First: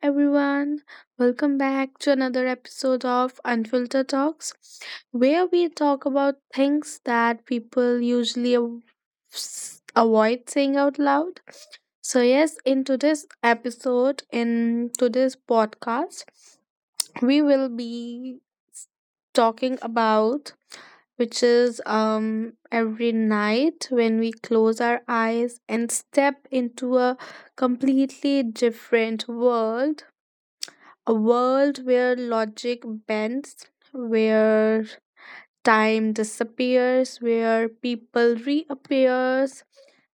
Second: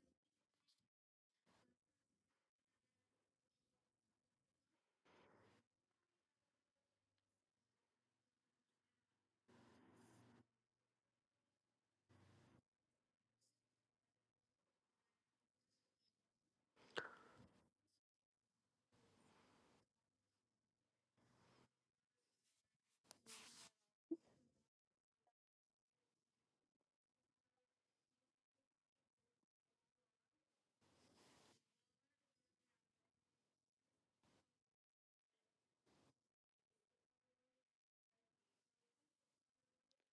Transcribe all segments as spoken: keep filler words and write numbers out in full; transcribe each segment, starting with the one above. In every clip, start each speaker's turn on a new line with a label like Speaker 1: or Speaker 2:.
Speaker 1: everyone. Welcome back to another episode of Unfiltered Talks, where we talk about things that people usually av- s- avoid saying out loud. So, yes, in today's episode, in today's podcast, we will be s- talking about which is um every night when we close our eyes and step into a completely different world, a world where logic bends, where time disappears, where people reappears,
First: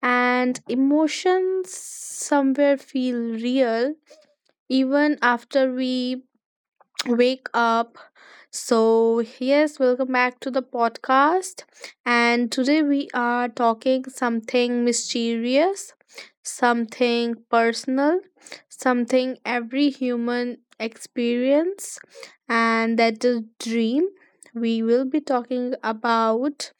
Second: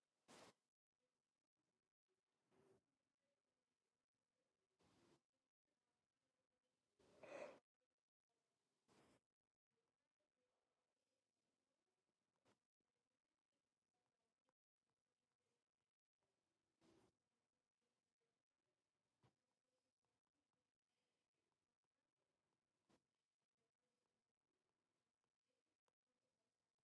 Speaker 1: and emotions somewhere feel real even after we wake up. So, yes, welcome back to the podcast. And today we are talking something mysterious, something personal, something every human experience, and that is dream. We will be talking about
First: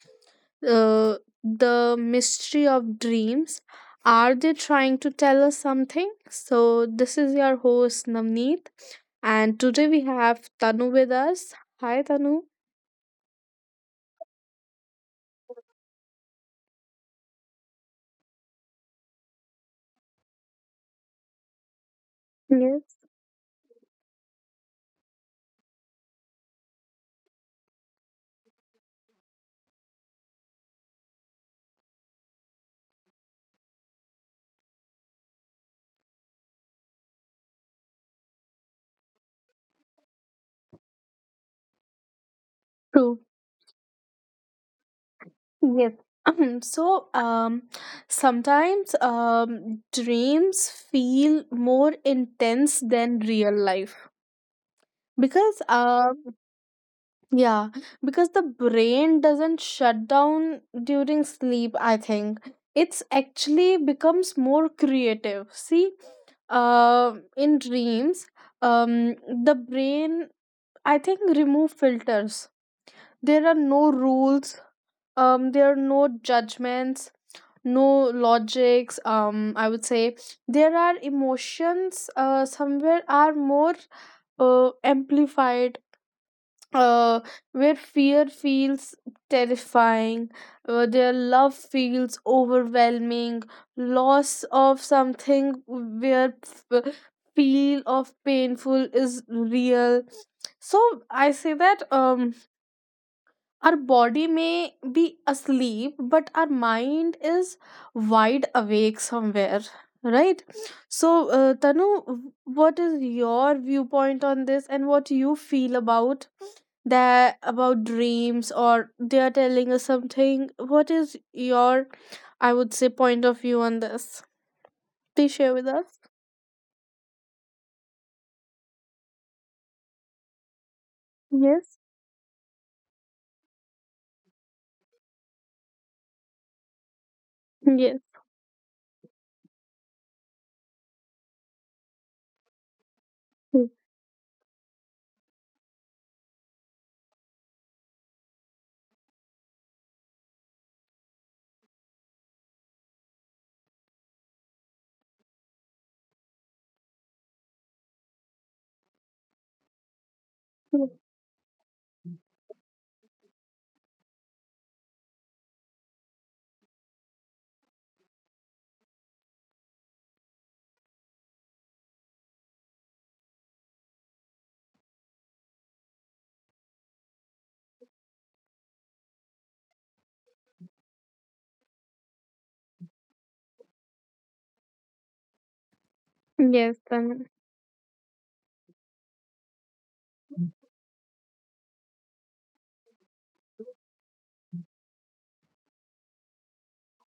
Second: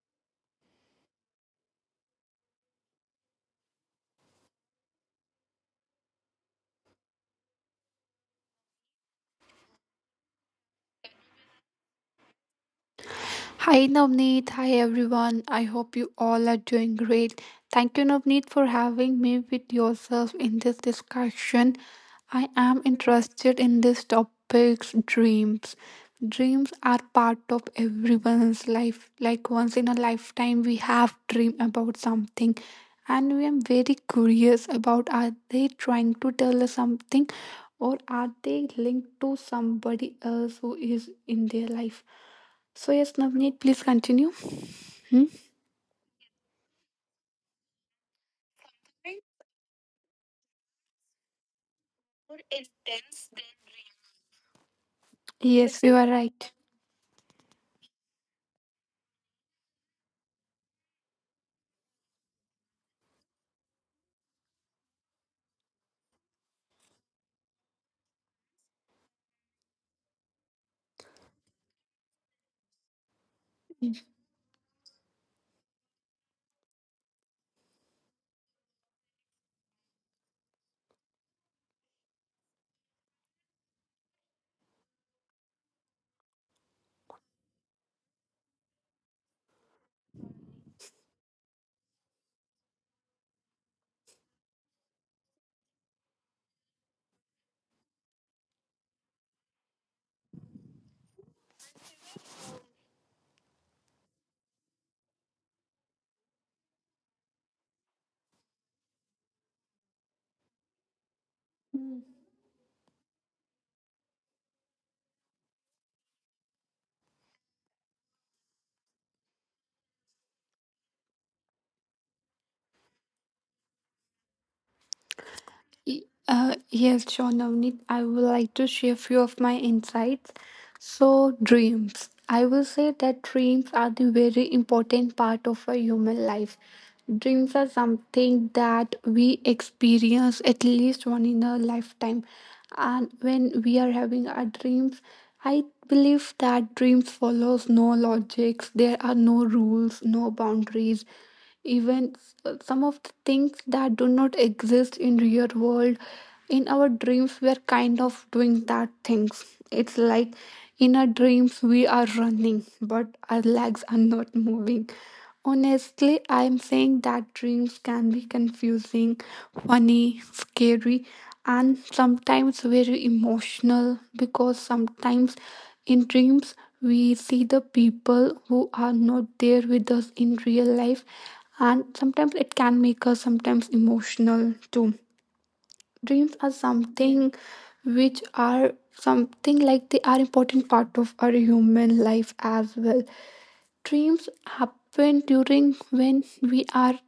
Speaker 1: uh, the mystery of dreams. Are they trying to tell us something? So, this is your host Navneet, and today we have Tanu with us. Hi, Tanu.
Speaker 2: Hi Navneet, hi everyone. I hope you all are doing great. Thank you Navneet for having me with yourself in this discussion. I am
Speaker 1: Yes,
Speaker 2: interested in this topic's dreams. Dreams are part of everyone's life. Like once in a lifetime we have dream about something and we am very curious about are they trying to tell us something or are they linked to somebody else who is in their life so yes,
Speaker 1: true.
Speaker 2: Navneet, please continue. Hmm?
Speaker 1: Yes, so, um, sometimes um, dreams feel more intense than real life because
Speaker 2: Yes, you are
Speaker 1: um,
Speaker 2: right.
Speaker 1: Yeah, because the brain doesn't shut down during sleep, I think. It's actually becomes more creative. See, uh, in dreams, um, the brain, I think, remove filters. There are no rules, um, there are no judgments, no logics, um, I would say. There are emotions, uh, somewhere are more uh, amplified, uh, where fear feels terrifying, uh, their love feels overwhelming, loss of something where f- feel of painful is real. So I say that um, our body may be asleep, but our mind is wide awake somewhere. Right, so uh, Tanu, what is your viewpoint on this, and what you feel about? That about dreams or they are telling us something, what is your, I would say, point of view on this? Please share with us.
Speaker 2: Y- Uh, yes, sure, Navneet. I would like to share few of my insights. So,
Speaker 1: Yes.
Speaker 2: dreams. I will say that dreams are the very important part of a human life. Dreams are
Speaker 1: Yes,
Speaker 2: something that we experience at least one in a lifetime. And when
Speaker 1: true,
Speaker 2: we are having our dreams, I believe that dreams follows no logics. There are no rules, no boundaries even s- some of the things that do not exist in real world in our dreams we are kind of doing that things. It's like
Speaker 1: true.
Speaker 2: in our dreams we are running, but our legs are not moving. Honestly, I'm saying that dreams can be confusing, funny, scary, and sometimes very emotional, because sometimes in dreams, we see the people who are not there with us in real life, and sometimes it can make us sometimes emotional too. Dreams are
Speaker 1: Yes, Tanmay.
Speaker 2: something which are something like they are important part of our human life as well. Dreams happen during when we are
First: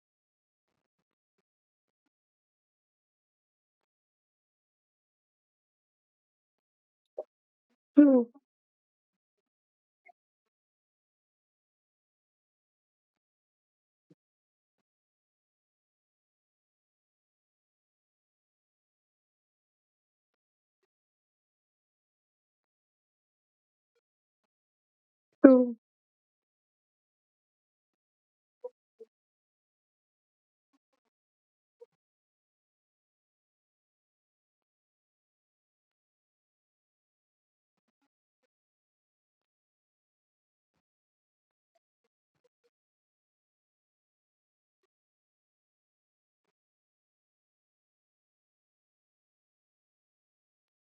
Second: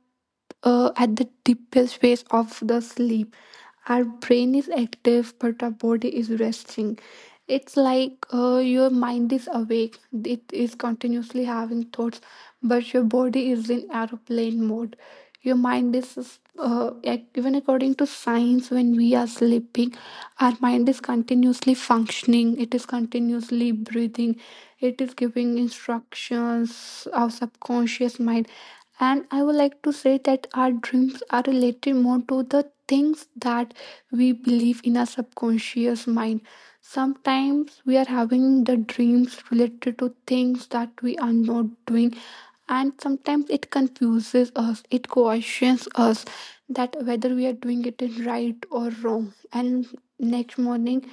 Speaker 2: uh, at the deepest phase of the sleep. Our brain is active, but our body is resting. It's like
Speaker 1: True.
Speaker 2: uh, your mind is awake, it is continuously having thoughts, but your body is in aeroplane mode. Your mind is, uh, ac- even according to science, when we are sleeping, our mind is continuously functioning, it is continuously breathing, it is giving
Speaker 1: True.
Speaker 2: instructions, our subconscious mind. And I would like to say that our dreams are related more to the things that we believe in our subconscious mind. Sometimes we are having the dreams related to things that we are not doing, and sometimes it confuses us, it questions us that whether we are doing it in right or wrong. And next morning,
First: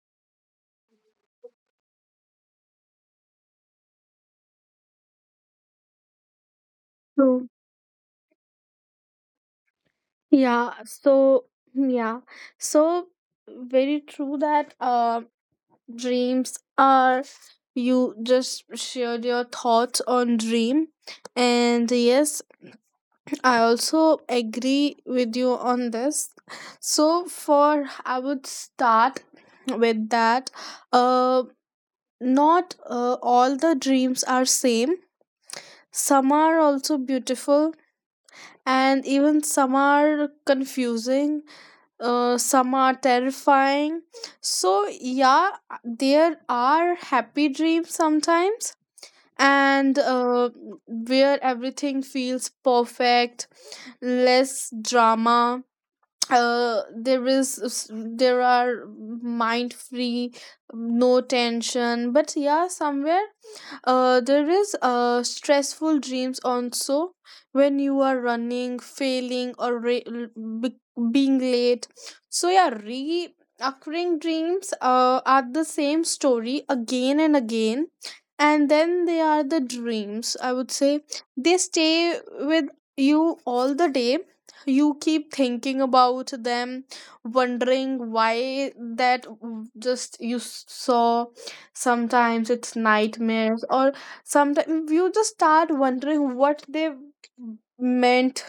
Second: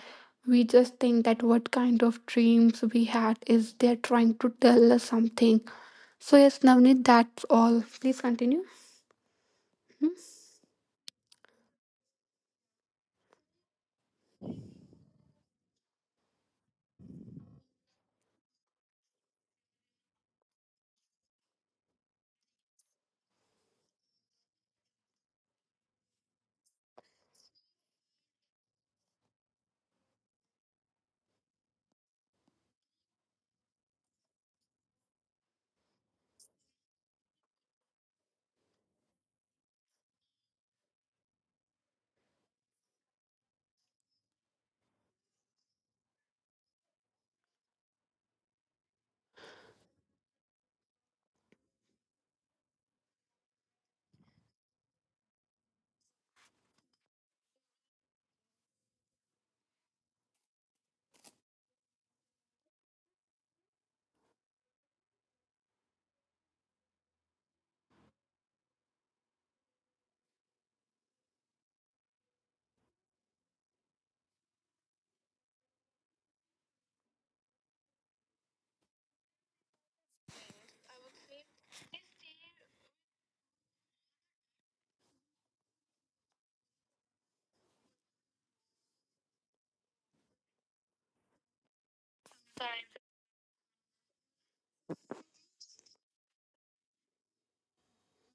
Speaker 2: we just think that what kind of dreams we had, is they're trying to tell us something. So yes, Navneet, that's
Speaker 1: True.
Speaker 2: all. Please continue. Hmm?
Speaker 1: Yeah so Yeah. So very true that uh, dreams are, you just shared your thoughts on dream, and yes, I also agree with you on this. So, for I would start with that. Uh, Not uh, all the dreams are same. Some are also beautiful, and even some are confusing. Uh, some are terrifying. So, yeah, there are happy dreams sometimes, and uh, where everything feels perfect, less drama, uh, there is there are mind free, no tension, but yeah, somewhere uh, there is uh, stressful dreams also, when you are running, failing, or re- l- be- being late. So yeah, reoccurring dreams uh, are the same story again and again, and then they are the dreams, I would say, they stay with you all the day. You keep thinking about them, wondering why that w- just you s- saw. Sometimes it's nightmares, or sometimes you just start wondering what they meant,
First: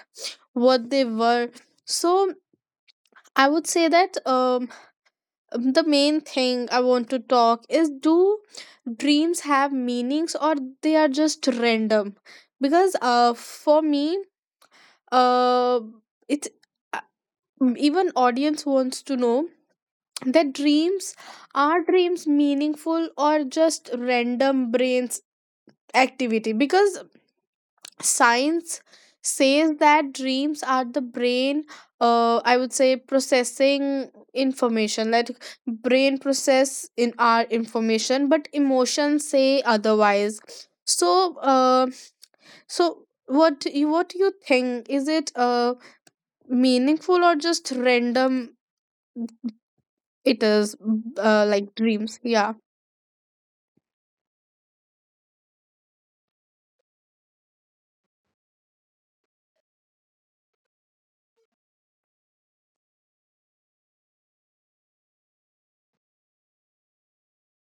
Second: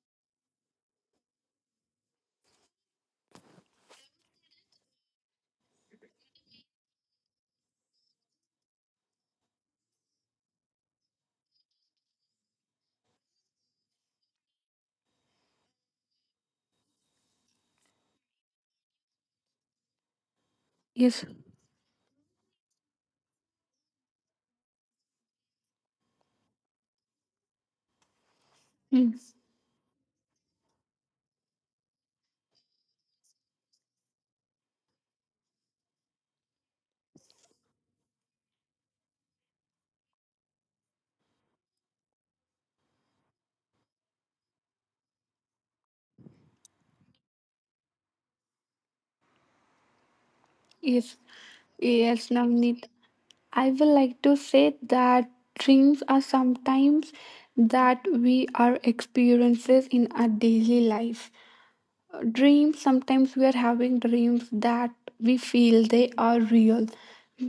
Speaker 1: what they were. So I would say that, um the main thing I want to talk is, do dreams have meanings, or they are just random? Because uh for me, uh it's, uh, even audience wants to know that dreams
Speaker 2: Yes.
Speaker 1: are, dreams meaningful or just random brain activity? Because science
Speaker 2: Hmm.
Speaker 1: says that dreams are the brain, uh, I would say, processing information, like brain process in our information, but emotions say otherwise. So uh, so what you what you think, is it uh, meaningful or just random? It is
Speaker 2: Yes.
Speaker 1: uh, like dreams,
Speaker 2: Yes,
Speaker 1: yeah.
Speaker 2: Navneet. I will like to say that dreams are sometimes that we are experiences in our daily life. Uh, dreams, sometimes we are having dreams that we feel they are real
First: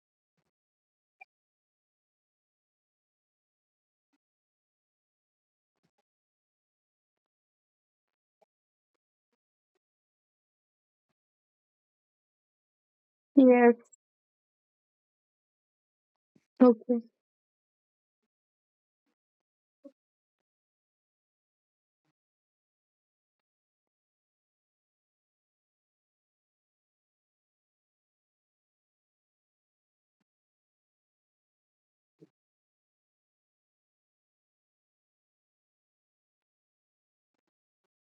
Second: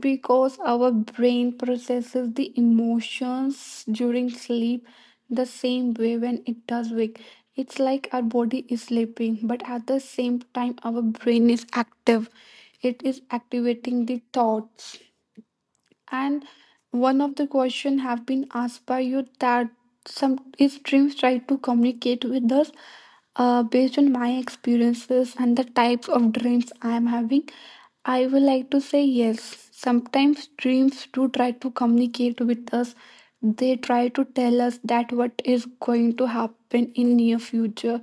Speaker 2: because our brain processes the emotions during sleep the same way when it does wake. It's like our body is sleeping, but at the same time our brain is active, it is
Speaker 1: Yes.
Speaker 2: activating the thoughts. And
Speaker 1: Okay.
Speaker 2: one of the question have been asked by you that some if dreams try to communicate with us, uh, based on my experiences and the types of dreams I am having, I would like to say yes. Sometimes dreams do try to communicate with us. They try to tell us that what is going to happen in near future,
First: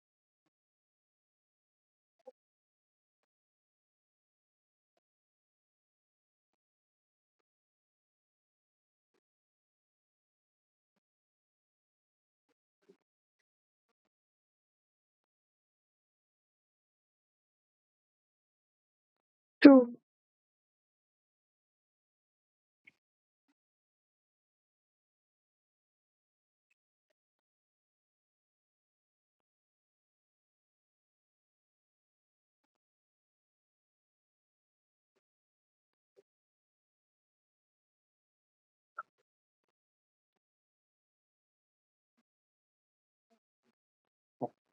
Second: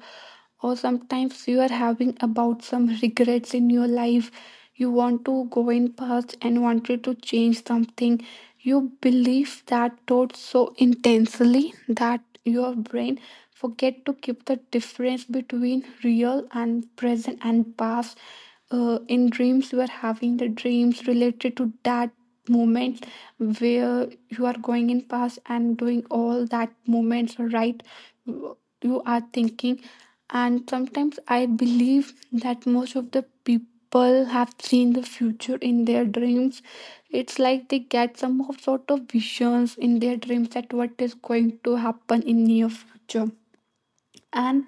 Speaker 2: or sometimes you are having about some regrets in your life, you want to go in past and wanted to change something, you believe that thought so intensely that your brain forget to keep the difference between real and present and past. Uh, in dreams you
Speaker 1: True.
Speaker 2: are having the dreams related to that moment where you are going in past and doing all that moments, right? You are thinking, and sometimes I believe that most of the people have seen the future in their dreams. It's like they get some of sort of visions in their dreams that what is going to happen in near future. And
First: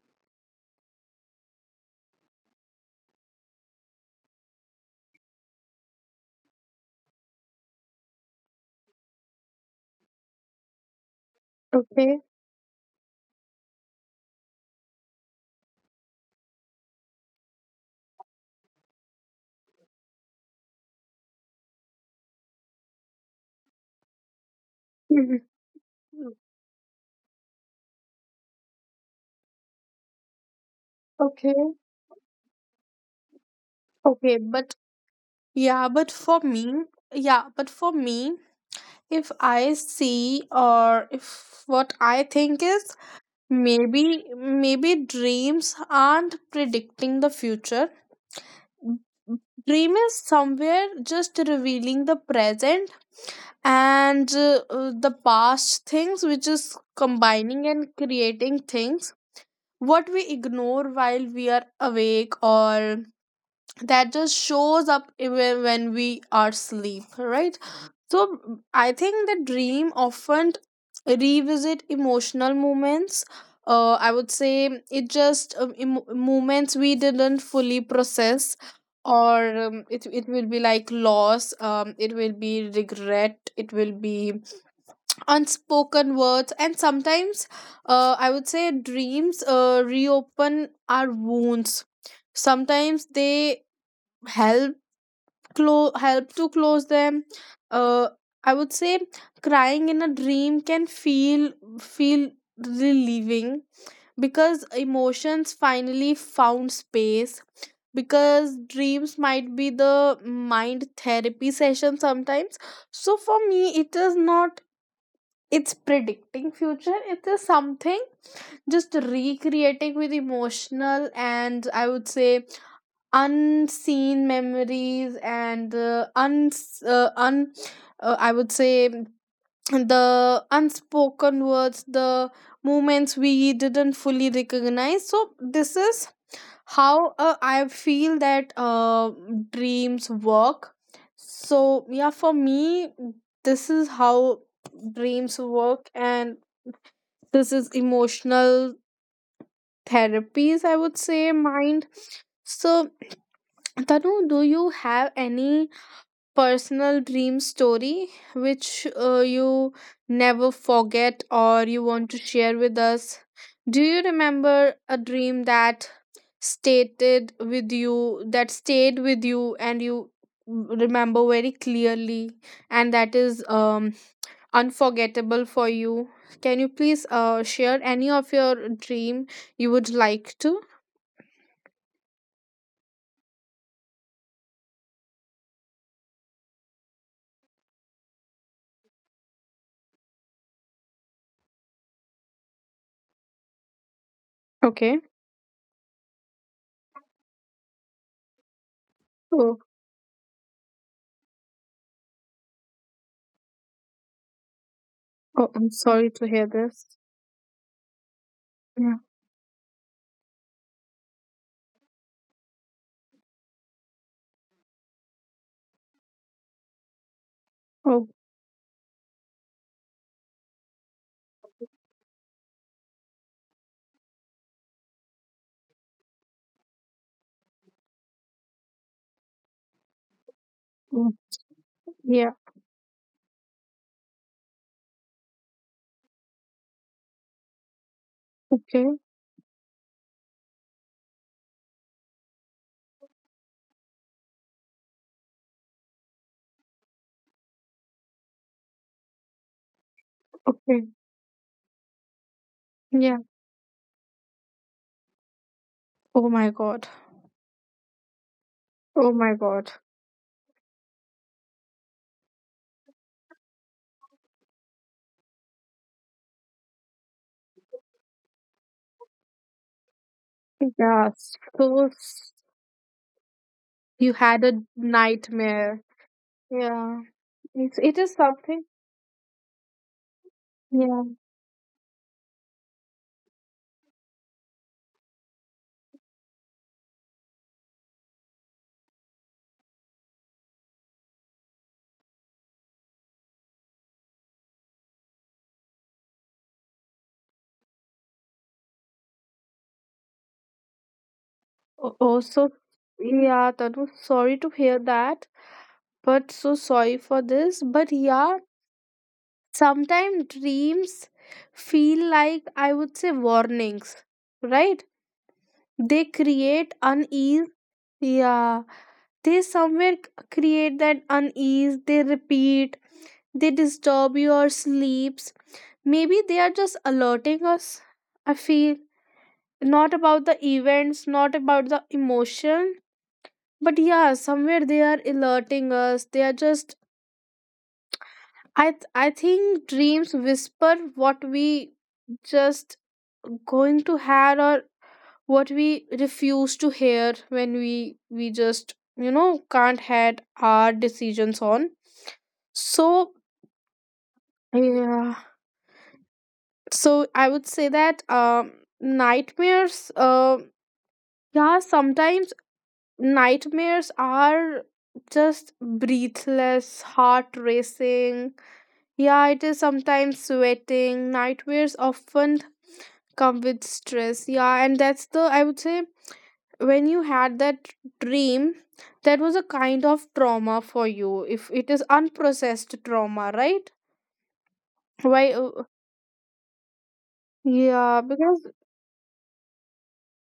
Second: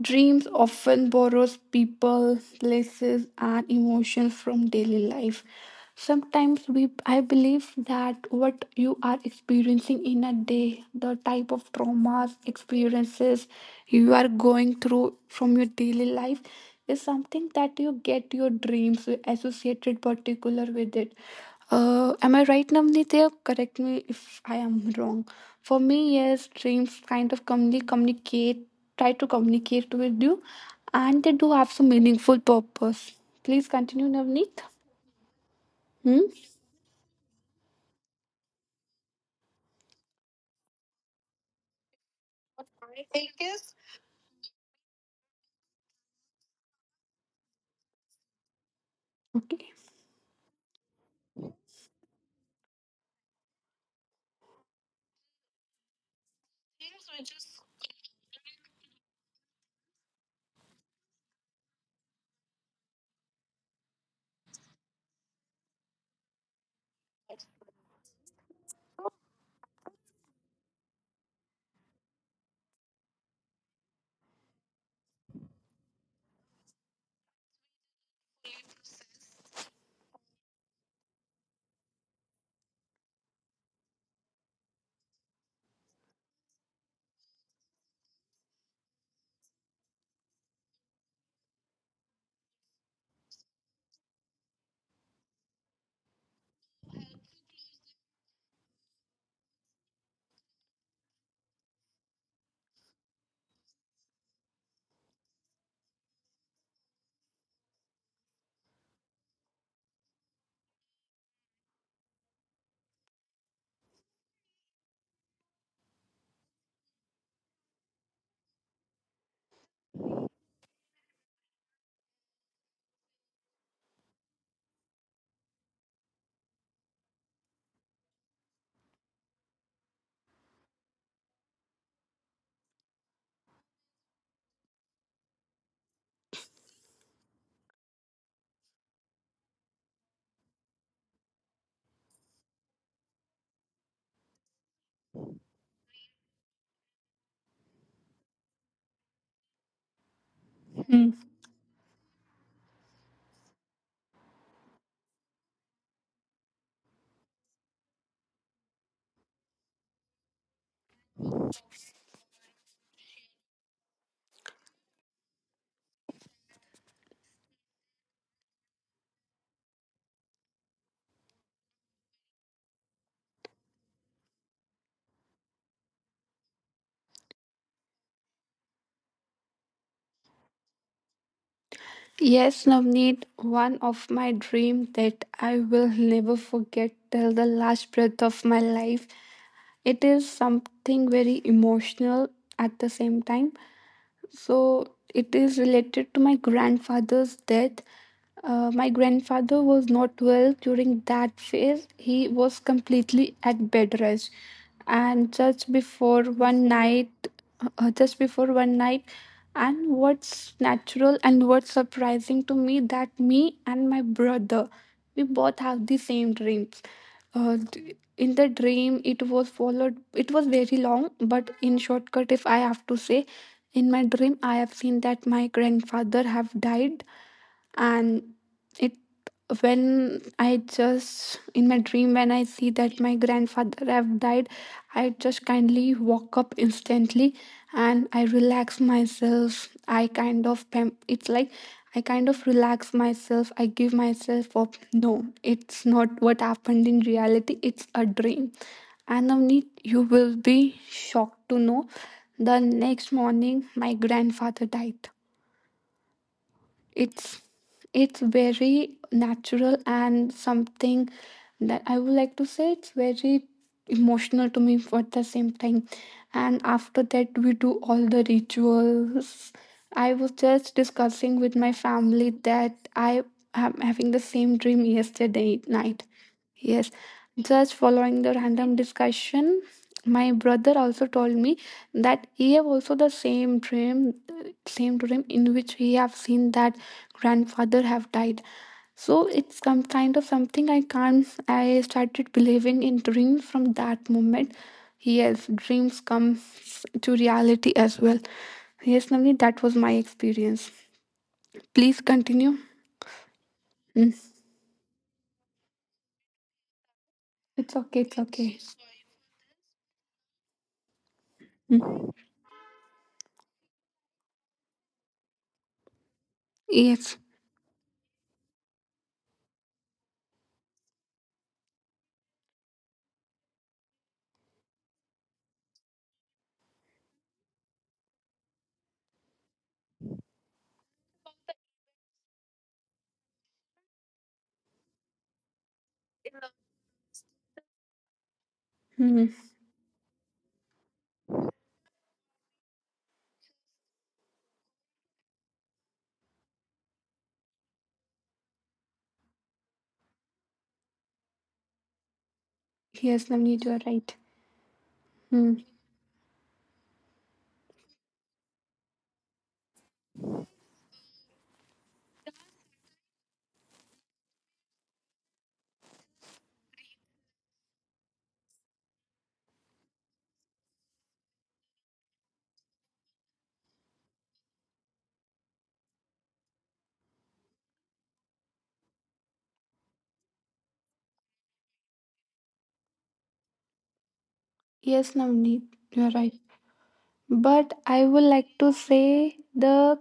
Speaker 2: dreams often borrows people, places, and emotions from daily life. Sometimes we, I believe that what you are experiencing in a day, the type of
Speaker 1: Okay.
Speaker 2: traumas, experiences you are going through from your daily life, is something that you get your dreams associated particular with it. Uh, am I right, Namnitya? Correct me if I am wrong.
Speaker 1: Mhm.
Speaker 2: For me, yes, dreams kind of commonly communicate, try to communicate with you, and they do have
Speaker 1: Okay.
Speaker 2: some meaningful purpose. Please continue,
Speaker 1: Okay,
Speaker 2: Navneet.
Speaker 1: but yeah, but
Speaker 2: Hmm?
Speaker 1: for me, yeah, but for me, if I see, or if what I think is, maybe, maybe dreams aren't predicting the future.
Speaker 2: Okay.
Speaker 1: Dream is somewhere just revealing the present, and uh, uh, the past things, which is combining and creating things what we ignore while we are awake, or that just shows up even when we are asleep, right? So mm, I think the dream often revisit emotional moments. uh, I would say it just um, em- moments we didn't fully process, or um, it, it will be like loss, um, it will be regret, it will be unspoken words. And sometimes, uh, I would say dreams uh, reopen our wounds, sometimes they help, clo- help to close them. uh, I would say, crying in a dream can feel feel relieving because emotions finally found space, because dreams might be the mind therapy session sometimes. So for me, it is not, it's predicting future, it is something just recreating with emotional and, I would say, unseen memories, and uh, uns uh, un uh, I would say the unspoken words, the moments we didn't fully recognize. So this is how, uh, I feel that, uh, dreams work. So yeah, for me, this is how dreams work, and this is emotional therapies, I would
Speaker 2: Hmm.
Speaker 1: say, mind. So Tanu, do you have any personal dream story which uh, you never forget or you want to share with us? Do you remember a dream that stated with you that stayed with you and you remember very clearly, and that is um unforgettable for you? Can you please uh share any of your dream you would like to?
Speaker 2: Yes, Navneet, one of my dreams that I will never forget till the last breath of my life. It is something very emotional at the same time. So
Speaker 1: Okay.
Speaker 2: it is related to my grandfather's death. Uh, my
Speaker 1: Oh,
Speaker 2: grandfather was not well during that phase. He was completely at bed rest, and
Speaker 1: oh, I'm
Speaker 2: just
Speaker 1: sorry to
Speaker 2: before
Speaker 1: hear
Speaker 2: one
Speaker 1: this.
Speaker 2: night, uh, just before one
Speaker 1: Yeah.
Speaker 2: night, and what's natural and what's surprising to me that me and my brother, we both have the same dreams. Uh, d-
Speaker 1: Oh.
Speaker 2: in the dream, it was followed. It was very long, but in shortcut, if I have to say, in my dream, I have seen that my grandfather have died, and it, when I
Speaker 1: Oh,
Speaker 2: just in my dream
Speaker 1: yeah.
Speaker 2: when I see that my grandfather have died, I just kindly walk up instantly and I
Speaker 1: Okay.
Speaker 2: relax myself. I kind of pam- It's like I kind of relax myself. I give myself up. No, it's not what happened in reality. It's a dream. And Navneet, you will
Speaker 1: Okay.
Speaker 2: be shocked to know the
Speaker 1: Yeah.
Speaker 2: next morning my grandfather died.
Speaker 1: Oh my God.
Speaker 2: It's it's very
Speaker 1: Oh my God.
Speaker 2: natural and something that I would like to say, it's very emotional to me for the same time. And after that we do all the rituals. I was just
Speaker 1: Yeah.
Speaker 2: discussing with
Speaker 1: So
Speaker 2: my
Speaker 1: s-
Speaker 2: family that I am
Speaker 1: you
Speaker 2: having the
Speaker 1: had a
Speaker 2: same dream yesterday
Speaker 1: nightmare.
Speaker 2: night.
Speaker 1: Yeah.
Speaker 2: Yes,
Speaker 1: It's,
Speaker 2: just
Speaker 1: it is
Speaker 2: following the
Speaker 1: something.
Speaker 2: random discussion, my brother
Speaker 1: Yeah.
Speaker 2: also told me that he have also the same dream, same dream in which he have seen that grandfather have died. So it's some kind of something I can't. I started believing in dreams from that moment. Yes, dreams come to reality as well. Yes, Navni, that was my experience. Please continue.
Speaker 1: Oh, oh, so
Speaker 2: Mm.
Speaker 1: yeah, Tanu, sorry to hear that, but so sorry
Speaker 2: It's
Speaker 1: for
Speaker 2: okay. It's
Speaker 1: this.
Speaker 2: okay.
Speaker 1: But yeah, sometimes dreams
Speaker 2: Mm.
Speaker 1: feel like, I would say, warnings, right? They
Speaker 2: Yes.
Speaker 1: create unease. Yeah. They somewhere c- create that unease. They repeat. They disturb your sleeps. Maybe they are just alerting us. I feel, not about the events, not about the emotion, but yeah, somewhere they are alerting us. They are just, I th- I think dreams whisper what we just going to hear, or what we refuse to hear when we we just, you know, can't had our decisions on. So
Speaker 2: Yes, Navneet, you are right.
Speaker 1: yeah,
Speaker 2: Hmm.
Speaker 1: so I would say that, um, nightmares, uh, yeah, sometimes nightmares are just breathless, heart racing, yeah, it is sometimes sweating. Nightmares often come with stress, yeah, and that's the, I would say, when you had that dream, that was a kind of trauma for you, if it is unprocessed trauma, right?
Speaker 2: Yes,
Speaker 1: why uh,
Speaker 2: Navneet, you are right. But
Speaker 1: yeah,
Speaker 2: I would
Speaker 1: because
Speaker 2: like to say the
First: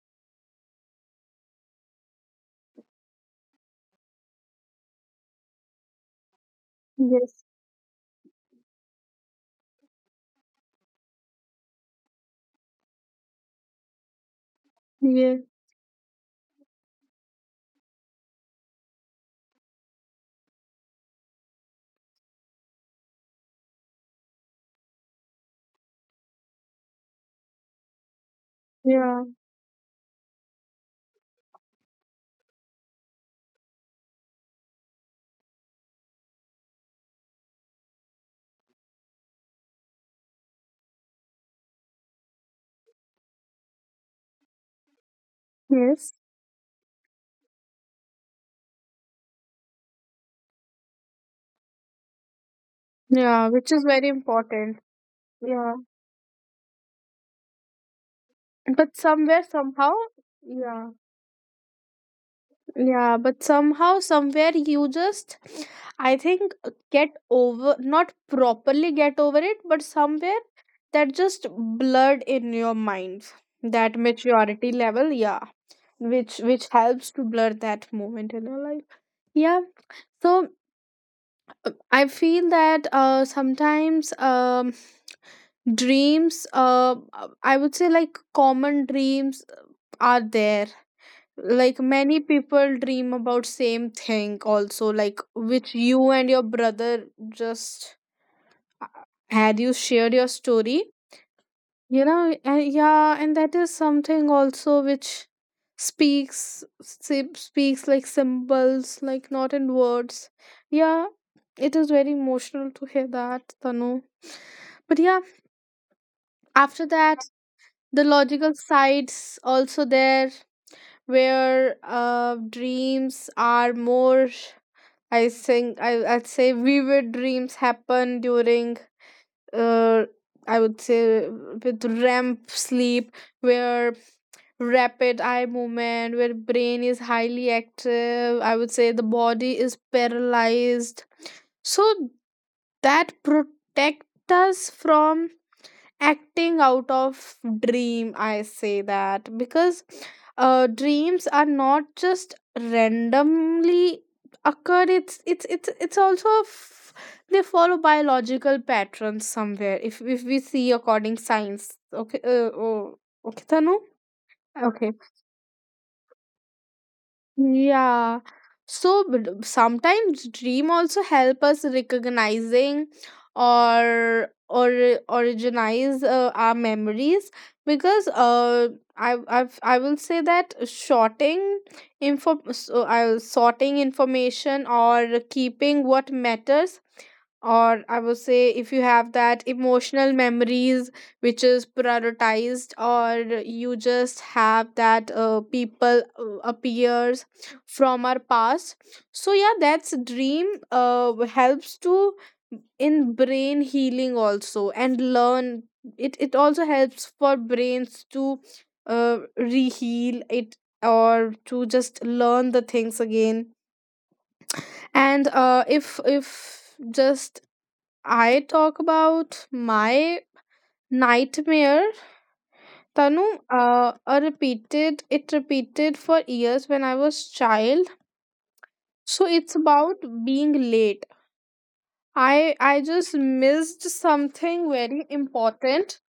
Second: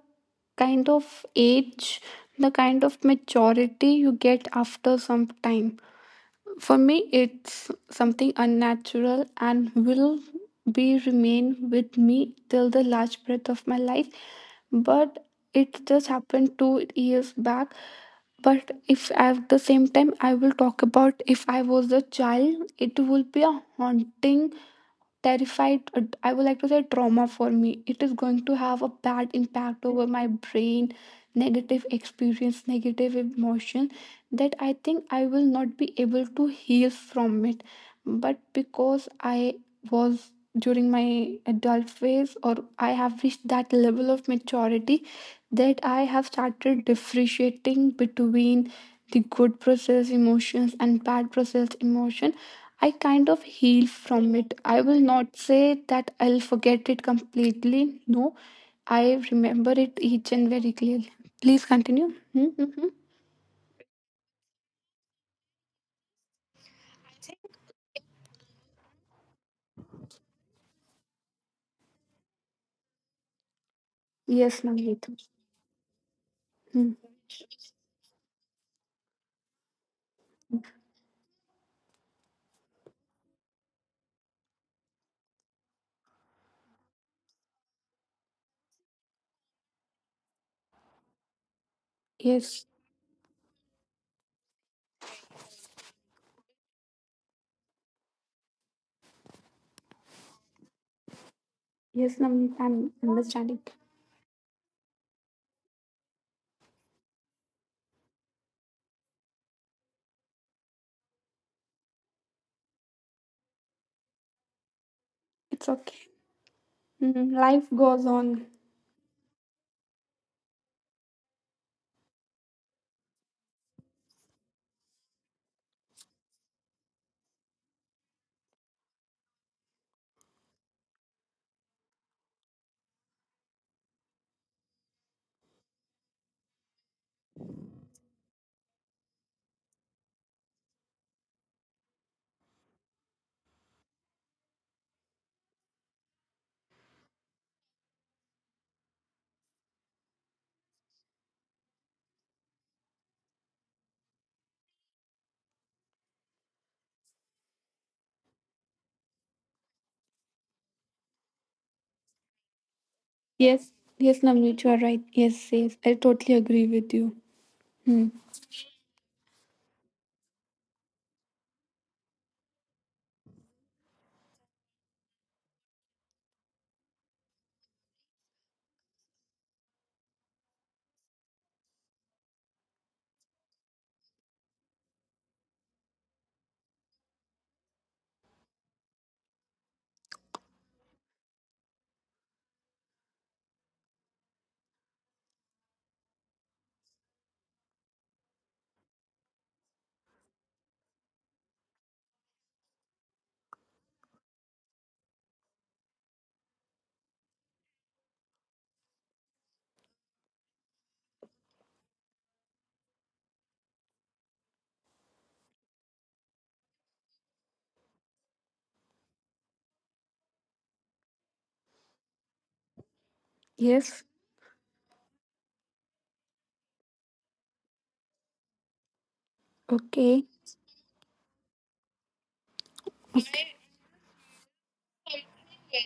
Speaker 2: kind of age, the kind of maturity you get after some time. For me,
Speaker 1: yes,
Speaker 2: it's something unnatural and will be remain with me till the last breath of my life, but
Speaker 1: yes,
Speaker 2: it just happened two years back. But if at the same time I will talk about, if I was a child, it will be a haunting, terrified, uh, I would like to say trauma for me. It is going to have a
Speaker 1: yeah,
Speaker 2: bad impact over my brain, negative experience, negative emotion, that I think I will not be able to heal from it. But because I was during my adult phase, or I have reached that level of maturity that I
Speaker 1: yes.
Speaker 2: have started differentiating between the good process emotions and bad process emotion, I kind
Speaker 1: Yeah,
Speaker 2: of
Speaker 1: which is
Speaker 2: healed
Speaker 1: very
Speaker 2: from it.
Speaker 1: important.
Speaker 2: I will not
Speaker 1: Yeah.
Speaker 2: say that I'll forget it completely. No,
Speaker 1: But
Speaker 2: I
Speaker 1: somewhere,
Speaker 2: remember
Speaker 1: somehow,
Speaker 2: it each and very
Speaker 1: yeah.
Speaker 2: clearly. Please continue. Mm-hmm.
Speaker 1: Yeah, but somehow, somewhere, you just, I think, get over, not properly get over it, but somewhere that just blurred in your mind. That
Speaker 2: Yes,
Speaker 1: maturity level,
Speaker 2: Navneet.
Speaker 1: yeah, which which
Speaker 2: Hmm.
Speaker 1: helps to blur that moment in your life. Yeah. So uh, I feel that, uh, sometimes um, dreams, uh I would say, like common dreams, uh, are there, like many
Speaker 2: Yes,
Speaker 1: people dream about same thing also, like which you and your brother just uh, had, you shared your story, you
Speaker 2: yes,
Speaker 1: know,
Speaker 2: Navneet.
Speaker 1: and
Speaker 2: I'm
Speaker 1: yeah, and that
Speaker 2: understanding.
Speaker 1: is something also which speaks sp- speaks like symbols, like not in words, yeah. It is very emotional to hear that, Tanu, but yeah,
Speaker 2: It's okay.
Speaker 1: after that,
Speaker 2: Mhm. Life
Speaker 1: the
Speaker 2: goes
Speaker 1: logical
Speaker 2: on.
Speaker 1: sides also there, where uh, dreams are more, I think, I, I'd say vivid dreams happen during, uh, I would say, with R E M sleep, where rapid eye movement, where brain is highly active, I would say the body is paralyzed, so that protect us from acting out of dream. I say that because uh, dreams are not just randomly occurred, it's it's it's it's also f- they follow biological patterns somewhere, if if we see according science, okay. uh, oh, okay, Tanu,
Speaker 2: Yes, yes, Navneet, you
Speaker 1: okay,
Speaker 2: are right. Yes, yes, I totally agree with you.
Speaker 1: yeah.
Speaker 2: Hmm.
Speaker 1: So but sometimes dream also help us recognizing, or or originize uh, our memories, because uh I I've, I will say that sorting info, so, uh, sorting information, or keeping what matters, or I would say, if you have that emotional memories which is prioritized, or you just have that uh, people uh, appears from our past. So yeah, that's dream uh, helps to in brain healing also and learn, it it also helps for brains to uh, reheal it, or to just learn the things again. And uh, if if just I talk about my nightmare, Tanu, uh, a
Speaker 2: Yes.
Speaker 1: repeated, it repeated for years when I was child. So it's about
Speaker 2: Okay.
Speaker 1: being late, I I just missed something very important,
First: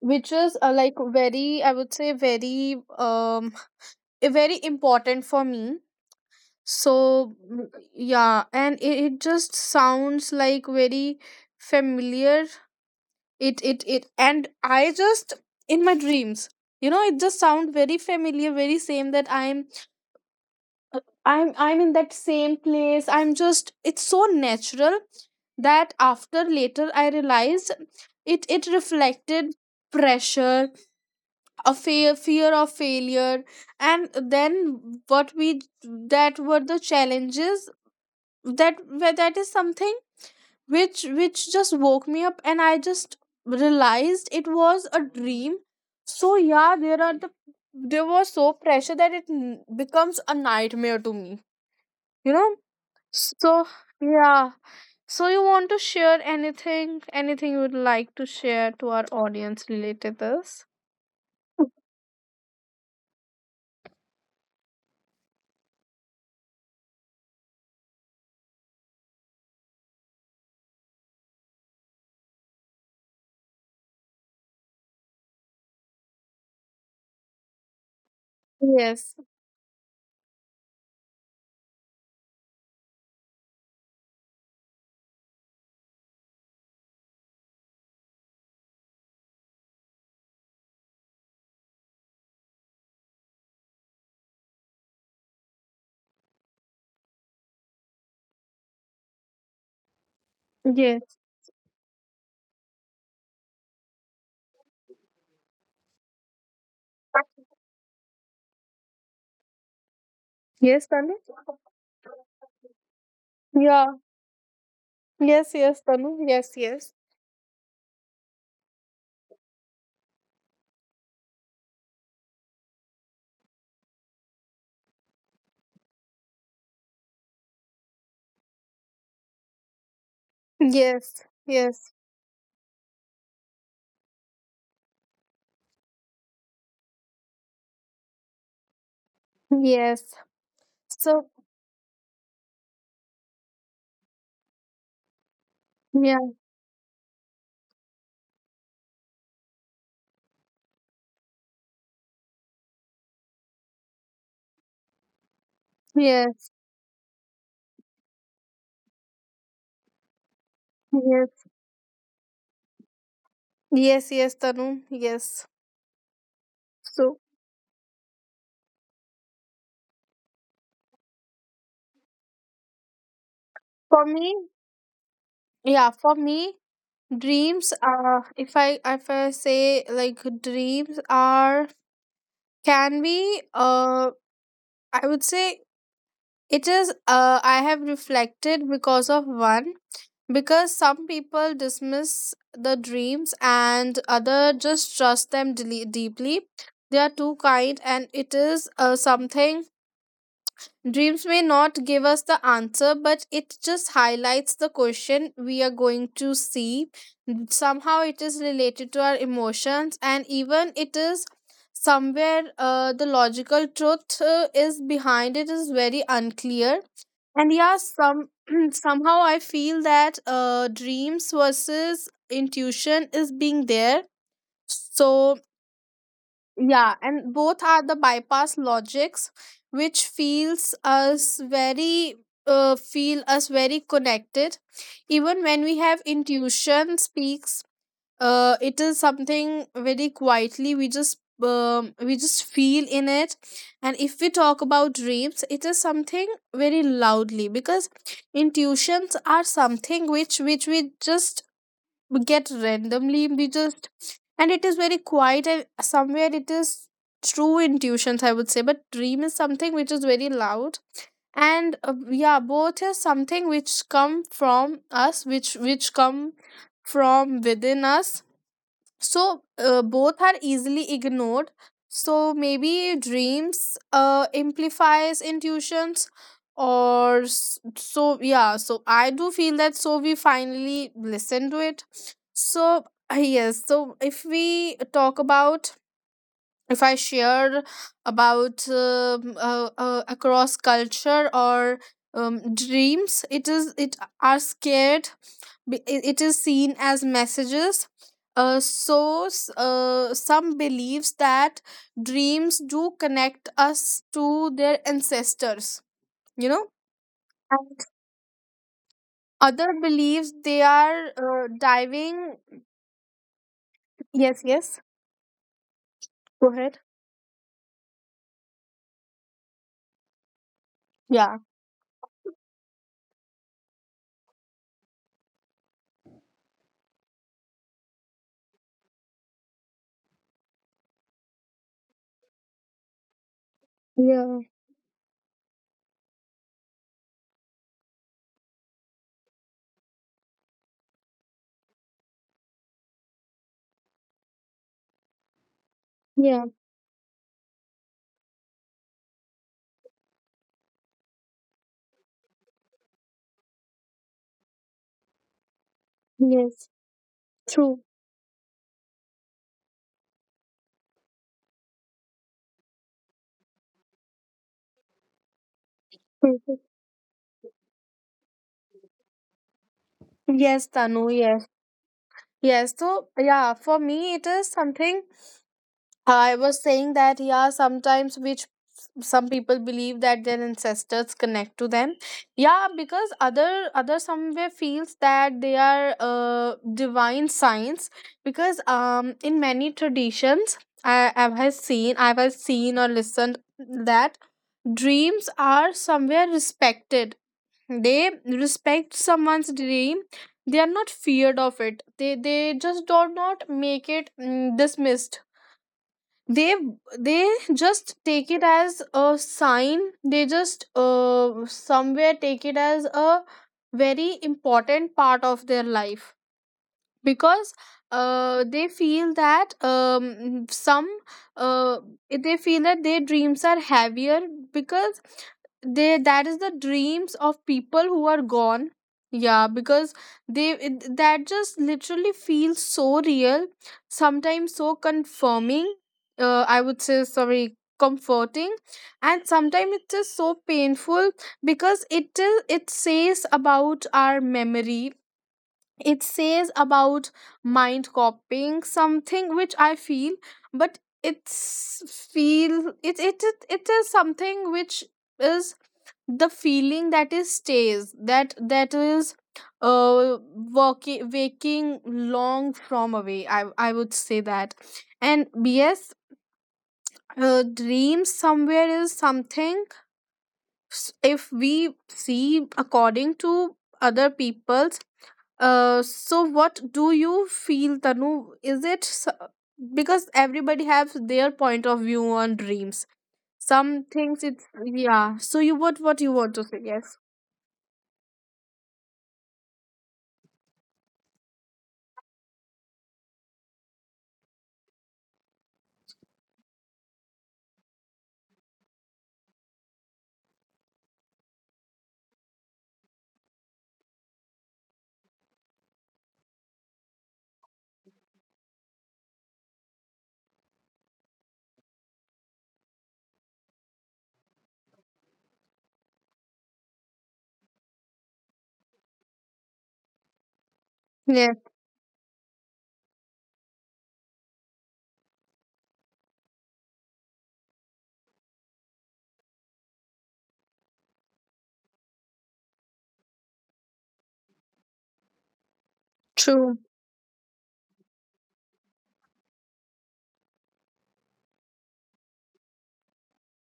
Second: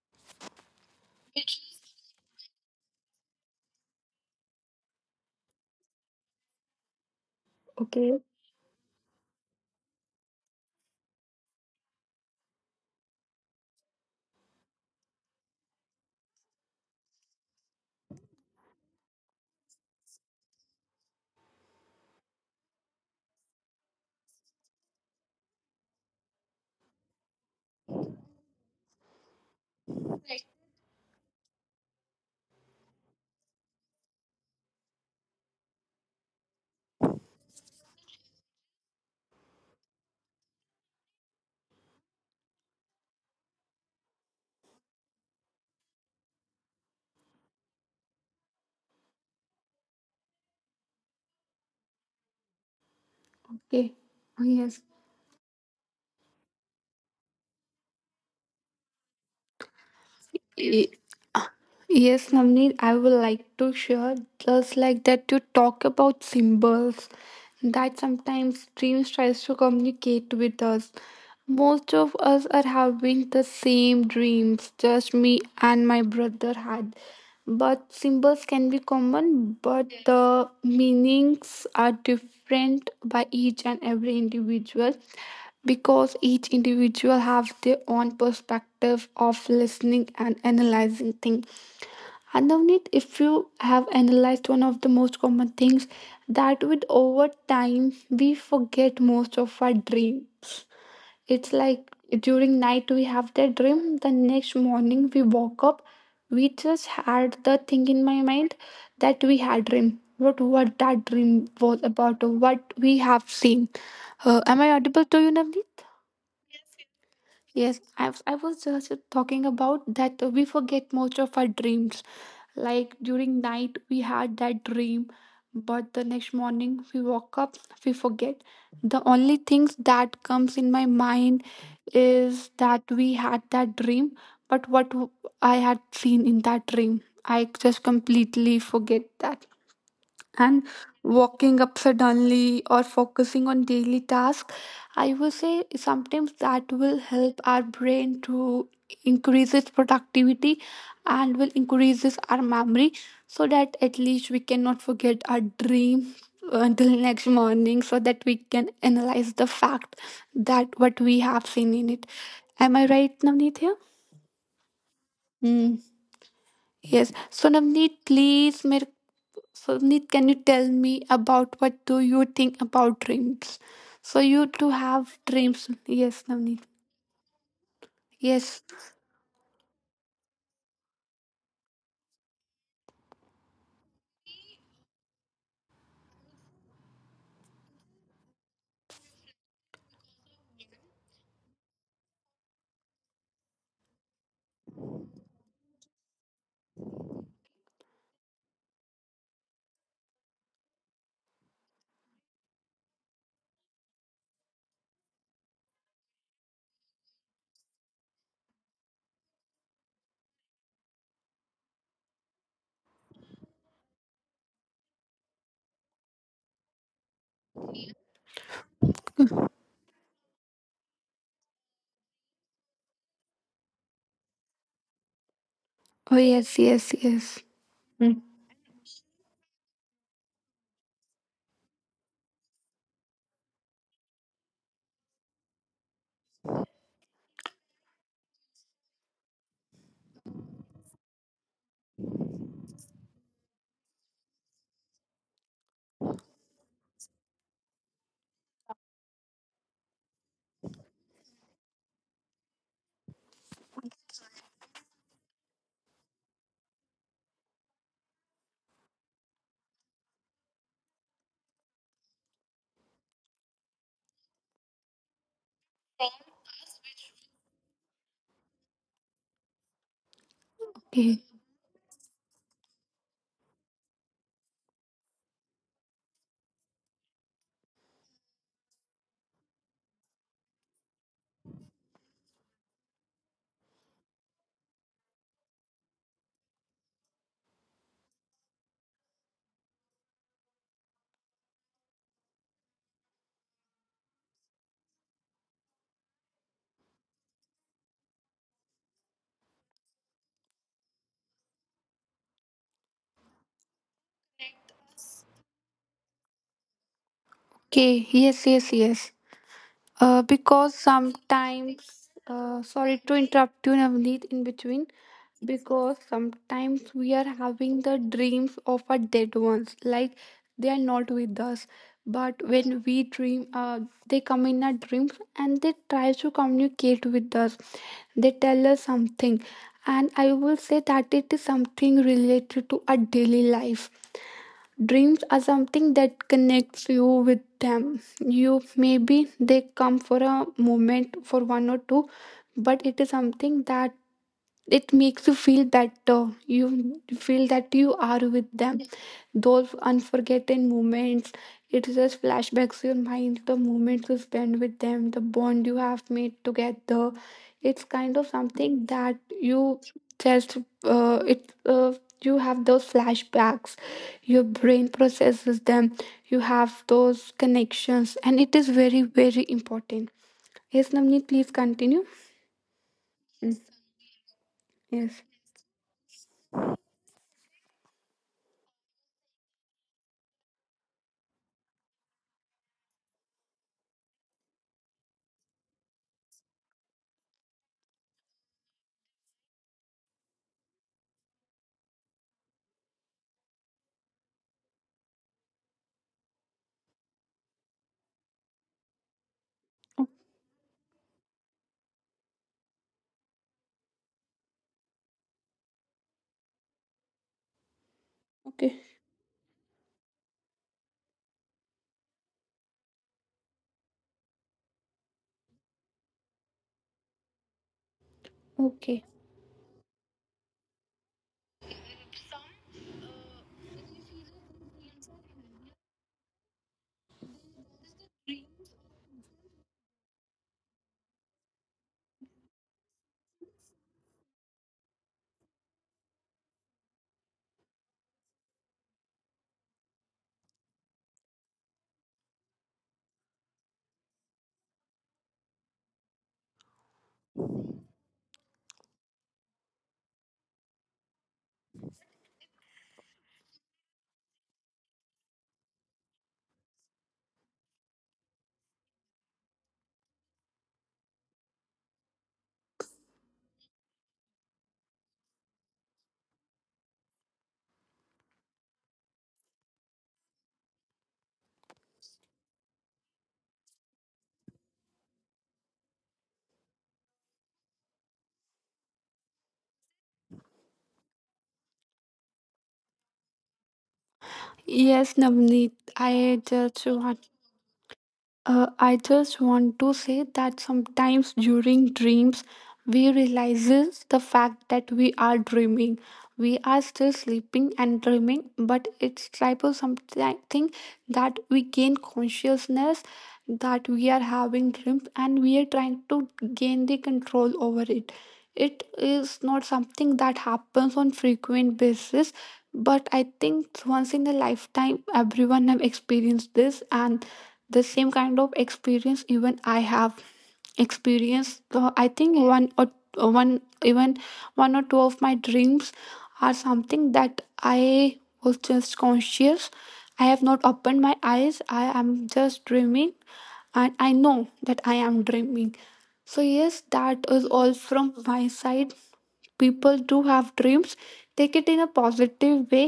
Speaker 1: which is uh, like very, I would say, very um eh, very important for me. So mm,
Speaker 2: Okay.
Speaker 1: yeah, and it, it just sounds like very familiar. It it it And I just, in my dreams, you know, it just sound very familiar, very same, that I'm I'm I'm in that same place. I'm just, it's so natural that after, later I realized it, it reflected pressure, a fear fear of failure, and then what we, that were the challenges, that where, that is something which which just woke me up, and I just realized it was a dream. So yeah, there are the, there was so pressure that it n- becomes a nightmare to me. You know, so,
Speaker 2: Okay. Oh,
Speaker 1: yeah.
Speaker 2: yes.
Speaker 1: So you want to share anything, anything you would like to share to our audience related this?
Speaker 2: Yes, Navneet, I would like to share just like that you talk about symbols, that sometimes dreams tries to communicate with us. Most of us are having the same dreams, just me and my brother had. But symbols can be
Speaker 1: Yes.
Speaker 2: common, but the meanings are different by each and every individual, because each individual have their own perspective of listening and analyzing things. And Navneet, if you have analyzed one of the most common things, that with over time we forget most of our dreams.
Speaker 1: Yes.
Speaker 2: It's like during night we have that dream, the next morning we woke up, we just had the thing in my mind that we had dream. What
Speaker 1: Yes,
Speaker 2: what
Speaker 1: Tanu?
Speaker 2: that dream was about, or what we have seen.
Speaker 1: Yeah.
Speaker 2: Uh, am I audible to you,
Speaker 1: Yes, yes,
Speaker 2: Navneet?
Speaker 1: Tanu. Yes, yes.
Speaker 2: Yes, I was, I was just talking about that we forget most of our dreams. Like during night we had that dream, but the next morning we woke up, we forget. The only things that comes in my
Speaker 1: Yes.
Speaker 2: mind
Speaker 1: Yes.
Speaker 2: is that we had that dream, but what w- I had seen in that dream, I just completely forget that.
Speaker 1: Yes.
Speaker 2: And
Speaker 1: So,
Speaker 2: walking up suddenly or focusing on daily tasks, I would say,
Speaker 1: yeah.
Speaker 2: sometimes that will help our brain to increase its productivity and will increases our memory, so that at least we cannot forget our dream
Speaker 1: Yes.
Speaker 2: until next morning, so that we can analyze the fact that what we
Speaker 1: Yes.
Speaker 2: have seen in it. Am I right, Navneet, here?
Speaker 1: Yes, yes, Tanu. Yes.
Speaker 2: Hmm.
Speaker 1: So,
Speaker 2: yes so navneet please mere So, Neet, can you tell me about what do you think about dreams?
Speaker 1: for me,
Speaker 2: So, you do have
Speaker 1: yeah,
Speaker 2: dreams.
Speaker 1: for
Speaker 2: Yes,
Speaker 1: me,
Speaker 2: Navneet.
Speaker 1: dreams are, if I,
Speaker 2: Yes.
Speaker 1: if I say like dreams are Can be, Uh, I would say it is. Uh, I have reflected because of one, because some people dismiss the dreams and other just trust them dele- deeply. They are too kind, and it is uh, something. Dreams may not give us the answer, but it just highlights the question we are going to see. Somehow it is related to our emotions, and even it is somewhere uh, the logical truth uh, is behind it is very unclear. And yeah, some somehow I feel that uh, dreams versus intuition is being there. So
Speaker 2: Oh, yes, yes,
Speaker 1: yeah,
Speaker 2: yes.
Speaker 1: and both are the bypass logics, which feels us very uh, feel us very connected. Even when we have intuition speaks, uh, it is something very quietly we just um, we just feel in it. And if we talk about dreams, it is something very loudly because intuitions are something which which we just we get randomly we just and it is very quiet and somewhere it is true intuitions I would say, but dream is something which is very loud. And uh, yeah, both is something which come from us which which come from within us. So uh, both are easily
Speaker 2: Okay.
Speaker 1: ignored, so maybe dreams uh, amplifies intuitions or s- so yeah, so I do feel that so we finally listen to it. So uh, yes, so if we talk about, if I share about um, uh, uh, across culture or um, dreams, it is, it are scared. Be- it it is seen as messages. uh, so s- uh, some believes that dreams do connect us to their ancestors, you know. And
Speaker 2: Okay. Yes, yes, yes.
Speaker 1: other believes
Speaker 2: Uh,
Speaker 1: they
Speaker 2: because
Speaker 1: are uh,
Speaker 2: sometimes,
Speaker 1: diving.
Speaker 2: uh, sorry to interrupt you,
Speaker 1: Yes,
Speaker 2: Navneet, in
Speaker 1: yes,
Speaker 2: between. Because
Speaker 1: go ahead.
Speaker 2: sometimes we are having the dreams of our dead ones, like they are not with
Speaker 1: Yeah
Speaker 2: us, but when we dream uh, they come in our dreams and they try to communicate with us, they tell us something. And I will say that it is something related to our daily life. Dreams
Speaker 1: Yeah,
Speaker 2: are something that connects you with them. You, maybe they come for a moment for one or two, but it is something that it makes you feel better, you
Speaker 1: yeah,
Speaker 2: feel that you are with them, those unforgotten moments. It just flashbacks your mind, the moments you spend with them, the bond you have made together.
Speaker 1: yes,
Speaker 2: It's kind of
Speaker 1: true.
Speaker 2: something that you just, uh, it uh, you have those flashbacks, your brain processes them, you have those connections, and it is very very important. Yes, Namni, please
Speaker 1: Yes,
Speaker 2: continue.
Speaker 1: Tanu, yes.
Speaker 2: Mm,
Speaker 1: Yes, so yeah, for
Speaker 2: yes.
Speaker 1: me it is something. I was saying that yeah, sometimes which some people believe that their ancestors connect to them. Yeah, because other other somewhere feels that they are uh, divine signs, because um, in many traditions I I have seen, I have seen or listened that dreams are somewhere respected. They respect
Speaker 2: Oh,
Speaker 1: someone's dream. They are not feared of it, they they just do not make it mm, dismissed. they they just take it
Speaker 2: okay.
Speaker 1: as a sign. They just uh, somewhere take it as a very important part of their life, because uh, they
Speaker 2: Okay.
Speaker 1: feel that um, some uh, they feel that their dreams are heavier, because they, that is the dreams of people who are gone. Yeah, because they it, that just literally feels so real, sometimes so confirming, uh, I would say, sorry, comforting. And sometimes it's just so painful, because it is, it says about our memory, it says about mind copying something which I feel. But it's feel it it it, it is something which is the feeling that is stays, that that is uh working, waking long from away, i i would say that. And yes, uh, dreams somewhere is something, s- if we see according to other people's, uh, so what do you feel, Tanu, is it s- because everybody has their point of view on dreams. Some things it's yeah, so you,
Speaker 2: Yes,
Speaker 1: what what you
Speaker 2: Navneet,
Speaker 1: want to say,
Speaker 2: I
Speaker 1: yes.
Speaker 2: just want, uh, I just want to say that sometimes during dreams, we realizes the fact that we are dreaming. We are still sleeping and dreaming, but it's type of something that we gain consciousness, that we are having dreams and we are trying to gain the control over it. It is not something that happens on frequent basis, but I think once in a lifetime everyone have experienced this. And the same kind of experience even I have
Speaker 1: Yeah,
Speaker 2: experienced. So I think one or one even one or two of my dreams are something that I was just conscious. I have not opened my eyes, I am just dreaming, and I know that I am dreaming.
Speaker 1: true.
Speaker 2: So yes, that is all from my side. People do have dreams, take it in a positive way,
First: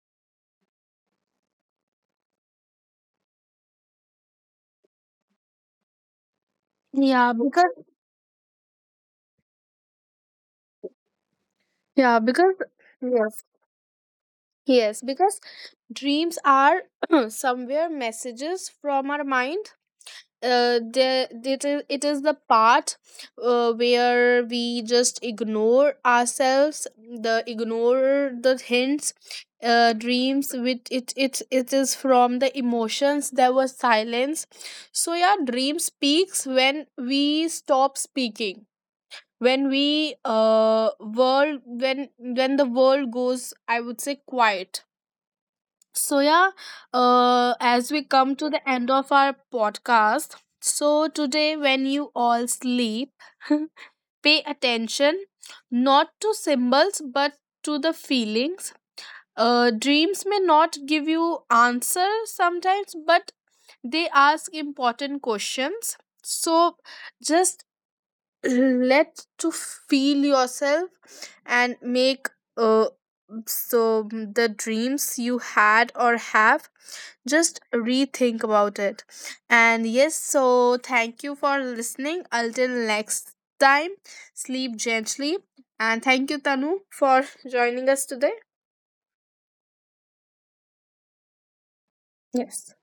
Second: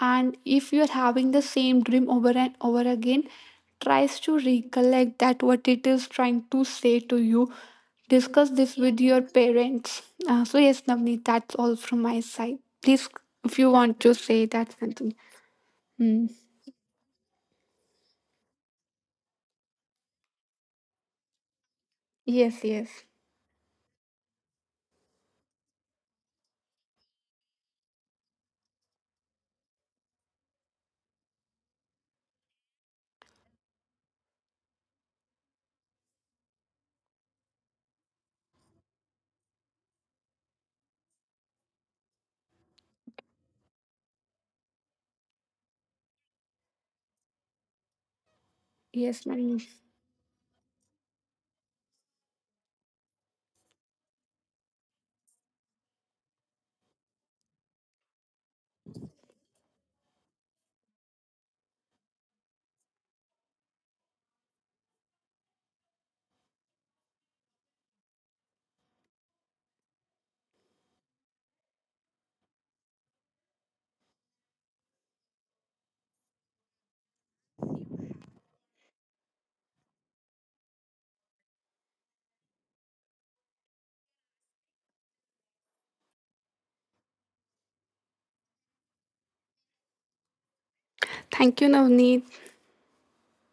Speaker 2: and if you're having the same dream over and over again, tries to recollect that what it is trying to say to
Speaker 1: Yeah,
Speaker 2: you.
Speaker 1: because.
Speaker 2: Discuss this with your parents. Uh, so yes, Navneet, that's all from
Speaker 1: Yeah,
Speaker 2: my
Speaker 1: because,
Speaker 2: side. Please,
Speaker 1: yes,
Speaker 2: if you want to say that something.
Speaker 1: yes, because
Speaker 2: Hmm.
Speaker 1: dreams are somewhere messages from our mind. Uh,
Speaker 2: Yes,
Speaker 1: there
Speaker 2: yes,
Speaker 1: it is, it is the part uh, where we just ignore ourselves, the ignore the hints. Uh, dreams with it, it it is from the emotions, there was silence. So yeah, dream speaks when we stop speaking, when we uh world, when when the world goes, I would say, quiet. So, yeah, uh,
Speaker 2: yes,
Speaker 1: as we
Speaker 2: Navneet.
Speaker 1: come to the end of our podcast, so today, when you all sleep, pay attention not to symbols but to the feelings. Uh, dreams may not give you answers sometimes, but they ask important questions. So, just let to feel yourself and make uh, so the dreams you had or have, just rethink about it. And yes, so thank you for listening. Until next time, sleep gently. And thank you, Tanu, for joining us today.
Speaker 2: Thank you, Navneet.
Speaker 1: Yes.